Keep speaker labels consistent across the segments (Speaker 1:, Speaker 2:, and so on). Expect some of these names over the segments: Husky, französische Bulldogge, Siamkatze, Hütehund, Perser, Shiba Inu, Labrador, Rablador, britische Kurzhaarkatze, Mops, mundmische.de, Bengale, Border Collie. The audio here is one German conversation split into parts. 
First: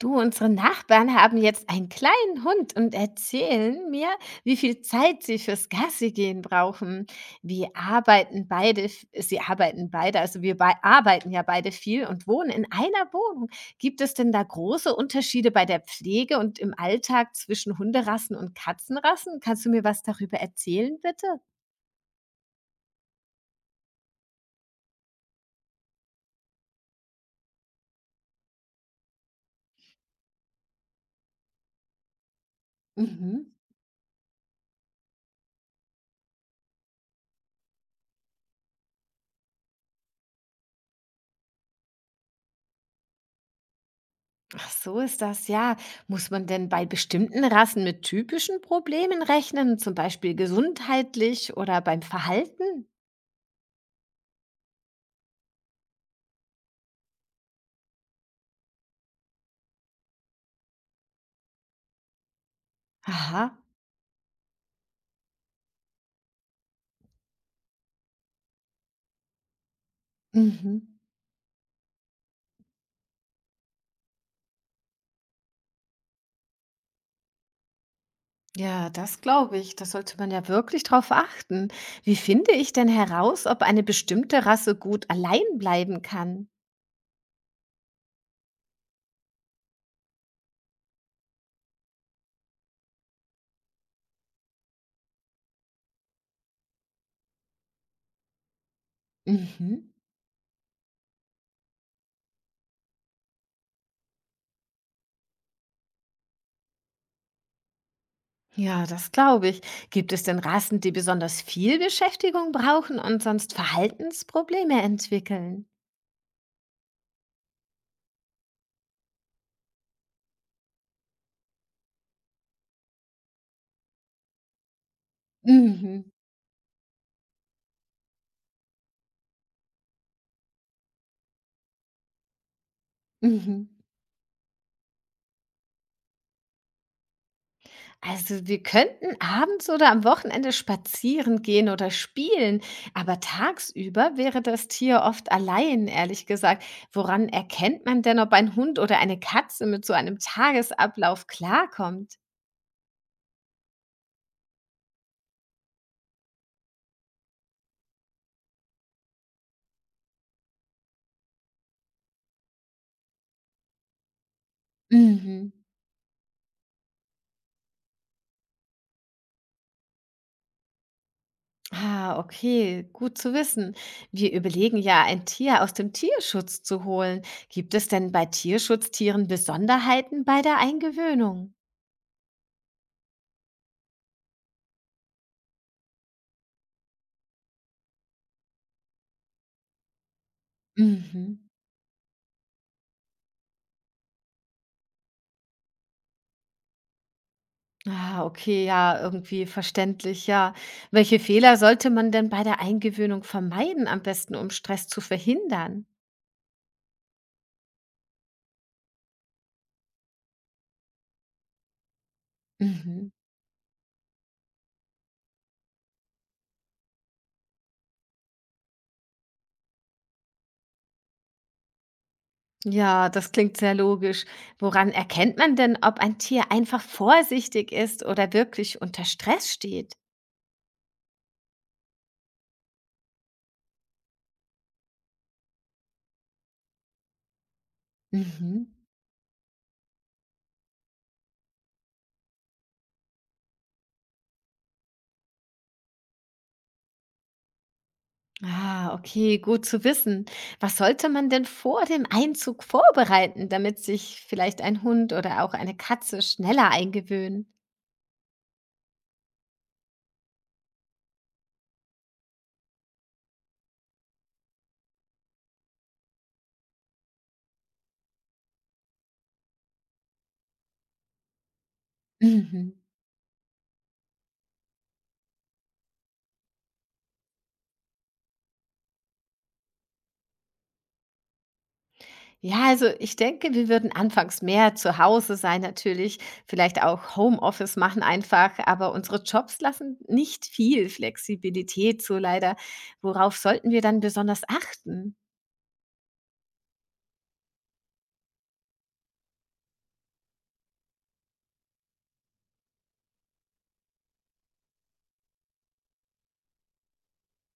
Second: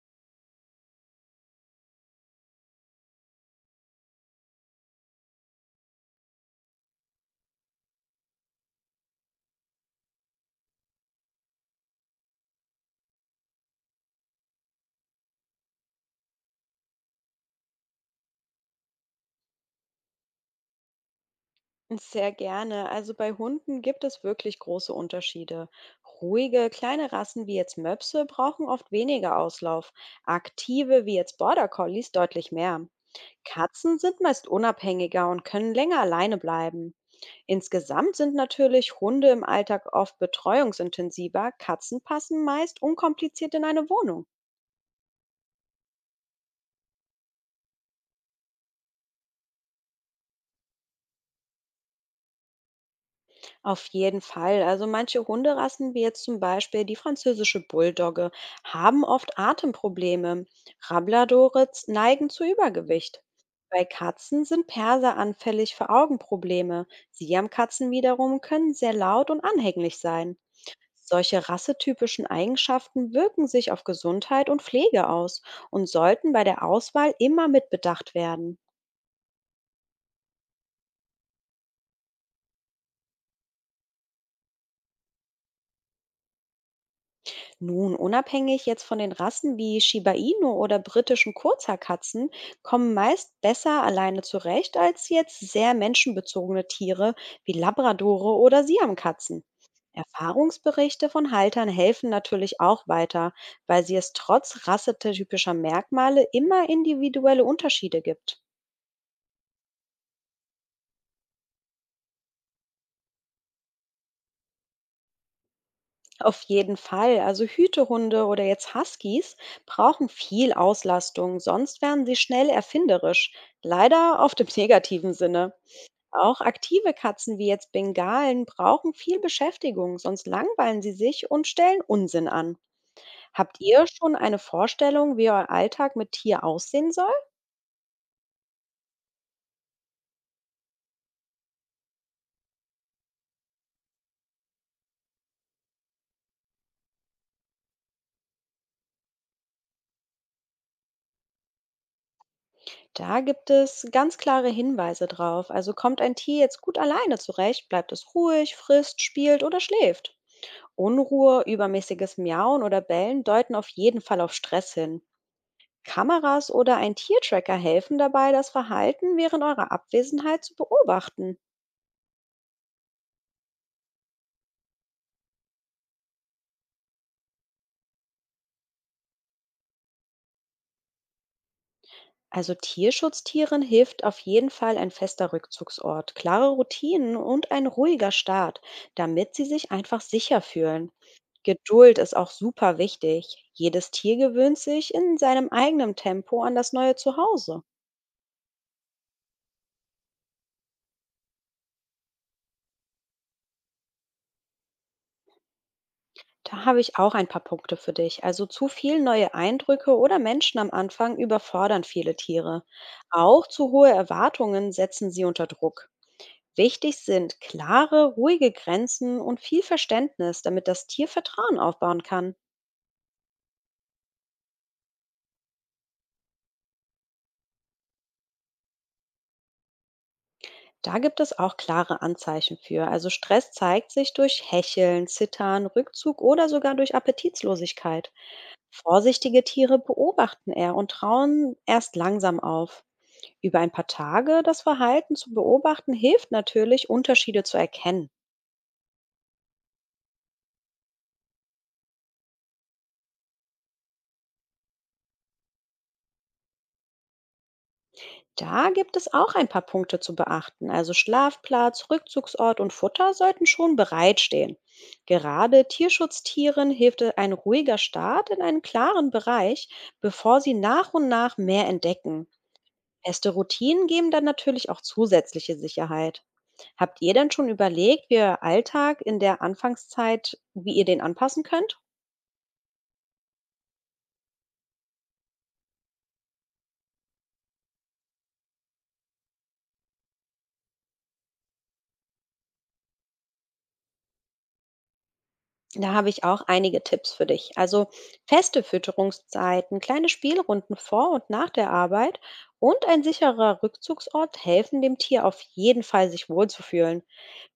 Speaker 1: Du, unsere Nachbarn haben jetzt einen kleinen Hund und erzählen mir, wie viel Zeit sie fürs Gassigehen brauchen. Wie arbeiten beide, f- sie arbeiten beide, arbeiten ja beide viel und wohnen in einer Wohnung. Gibt es denn da große Unterschiede bei der Pflege und im Alltag zwischen Hunderassen und Katzenrassen? Kannst du mir was darüber erzählen, bitte?
Speaker 2: Sehr gerne. Also bei Hunden gibt es wirklich große Unterschiede. Ruhige, kleine Rassen wie jetzt Möpse brauchen oft weniger Auslauf. Aktive wie jetzt Border Collies deutlich mehr.
Speaker 1: Mhm.
Speaker 2: Katzen sind meist unabhängiger und können länger alleine bleiben. Insgesamt sind natürlich Hunde im Alltag oft betreuungsintensiver. Katzen passen meist unkompliziert in eine Wohnung.
Speaker 1: Ach, so ist das, ja. Muss man denn bei bestimmten Rassen mit typischen Problemen rechnen, zum Beispiel gesundheitlich oder beim Verhalten?
Speaker 2: Auf jeden Fall. Also manche Hunderassen, wie jetzt zum Beispiel die französische Bulldogge, haben oft Atemprobleme. Rabladores neigen zu Übergewicht.
Speaker 1: Aha.
Speaker 2: Bei Katzen sind Perser anfällig für Augenprobleme. Siamkatzen wiederum können sehr laut und anhänglich sein.
Speaker 1: Mhm.
Speaker 2: Solche rassetypischen Eigenschaften wirken sich auf Gesundheit und Pflege aus und sollten bei der Auswahl immer mitbedacht werden.
Speaker 1: Ja, das glaube ich. Da sollte man ja wirklich drauf achten. Wie finde ich denn heraus, ob eine bestimmte Rasse gut allein bleiben kann?
Speaker 2: Nun, unabhängig jetzt von den Rassen wie Shiba Inu oder britischen Kurzhaarkatzen, kommen meist besser alleine zurecht als jetzt sehr menschenbezogene Tiere wie Labradore oder Siamkatzen.
Speaker 1: Mhm.
Speaker 2: Erfahrungsberichte von Haltern helfen natürlich auch weiter, weil sie es trotz rassetypischer Merkmale immer individuelle Unterschiede gibt.
Speaker 1: Ja, das glaube ich. Gibt es denn Rassen, die besonders viel Beschäftigung brauchen und sonst Verhaltensprobleme entwickeln?
Speaker 2: Auf jeden Fall. Also Hütehunde oder jetzt Huskies brauchen viel Auslastung, sonst werden sie schnell erfinderisch. Leider auf dem negativen Sinne.
Speaker 1: Mhm.
Speaker 2: Auch aktive Katzen wie jetzt Bengalen brauchen viel Beschäftigung, sonst langweilen sie sich und stellen Unsinn an. Habt
Speaker 1: Mhm.
Speaker 2: ihr schon eine Vorstellung, wie euer Alltag mit Tier aussehen soll?
Speaker 1: Also wir könnten abends oder am Wochenende spazieren gehen oder spielen, aber tagsüber wäre das Tier oft allein, ehrlich gesagt. Woran erkennt man denn, ob ein Hund oder eine Katze mit so einem Tagesablauf klarkommt?
Speaker 2: Da gibt es ganz klare Hinweise drauf. Also kommt ein Tier jetzt gut alleine zurecht, bleibt es ruhig, frisst, spielt oder schläft. Unruhe, übermäßiges Miauen oder Bellen deuten auf jeden Fall auf Stress hin.
Speaker 1: Mhm.
Speaker 2: Kameras oder ein Tiertracker helfen dabei, das Verhalten während eurer Abwesenheit zu beobachten.
Speaker 1: Ah, okay, gut zu wissen. Wir überlegen ja, ein Tier aus dem Tierschutz zu holen. Gibt es denn bei Tierschutztieren Besonderheiten bei der Eingewöhnung?
Speaker 2: Also Tierschutztieren hilft auf jeden Fall ein fester Rückzugsort, klare Routinen und ein ruhiger Start, damit sie sich einfach sicher fühlen.
Speaker 1: Mhm.
Speaker 2: Geduld ist auch super wichtig. Jedes Tier gewöhnt sich in seinem eigenen Tempo an das neue Zuhause.
Speaker 1: Ah, okay, ja, irgendwie verständlich, ja. Welche Fehler sollte man denn bei der Eingewöhnung vermeiden, am besten, um Stress zu verhindern?
Speaker 2: Da habe ich auch ein paar Punkte für dich. Also zu viel neue Eindrücke oder Menschen am Anfang überfordern viele Tiere.
Speaker 1: Mhm.
Speaker 2: Auch zu hohe Erwartungen setzen sie unter Druck. Wichtig sind klare, ruhige Grenzen und viel Verständnis, damit das Tier Vertrauen aufbauen kann.
Speaker 1: Ja, das klingt sehr logisch. Woran erkennt man denn, ob ein Tier einfach vorsichtig ist oder wirklich unter Stress steht?
Speaker 2: Da gibt es auch klare Anzeichen für. Also Stress zeigt sich durch Hecheln, Zittern, Rückzug oder sogar durch Appetitlosigkeit.
Speaker 1: Mhm.
Speaker 2: Vorsichtige Tiere beobachten eher und trauen erst langsam auf. Über ein paar Tage das Verhalten zu beobachten, hilft natürlich, Unterschiede zu erkennen.
Speaker 1: Ah, okay, gut zu wissen. Was sollte man denn vor dem Einzug vorbereiten, damit sich vielleicht ein Hund oder auch eine Katze schneller eingewöhnen?
Speaker 2: Da gibt es auch ein paar Punkte zu beachten. Also Schlafplatz, Rückzugsort und Futter sollten schon bereitstehen. Gerade Tierschutztieren hilft ein ruhiger Start in einen klaren Bereich, bevor sie nach und nach mehr entdecken.
Speaker 1: Mhm.
Speaker 2: Feste Routinen geben dann natürlich auch zusätzliche Sicherheit. Habt ihr denn schon überlegt, wie euer Alltag in der Anfangszeit, wie ihr den anpassen könnt?
Speaker 1: Ja, also ich denke, wir würden anfangs mehr zu Hause sein natürlich, vielleicht auch Homeoffice machen einfach, aber unsere Jobs lassen nicht viel Flexibilität zu leider. Worauf sollten wir dann besonders achten?
Speaker 2: Da habe ich auch einige Tipps für dich. Also feste Fütterungszeiten, kleine Spielrunden vor und nach der Arbeit und ein sicherer Rückzugsort helfen dem Tier auf jeden Fall, sich wohlzufühlen.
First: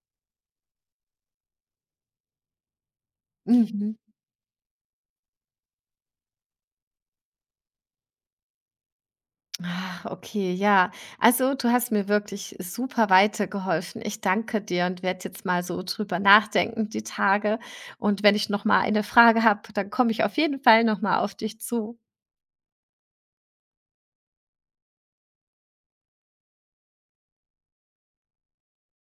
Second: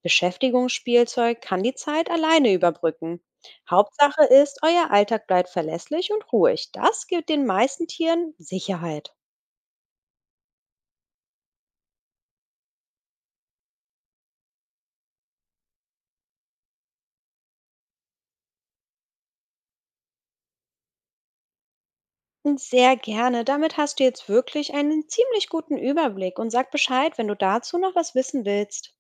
Speaker 2: Beschäftigungsspielzeug kann die Zeit alleine überbrücken.
Speaker 1: Mhm.
Speaker 2: Hauptsache ist, euer Alltag bleibt verlässlich und ruhig. Das gibt den meisten Tieren Sicherheit.
Speaker 1: Ah, okay, ja. Also du hast mir wirklich super weitergeholfen. Ich danke dir und werde jetzt mal so drüber nachdenken die Tage. Und wenn ich noch mal eine Frage habe, dann komme ich auf jeden Fall noch mal auf dich zu.
Speaker 2: Sehr gerne. Damit hast du jetzt wirklich einen ziemlich guten Überblick und sag Bescheid, wenn du dazu noch was wissen willst.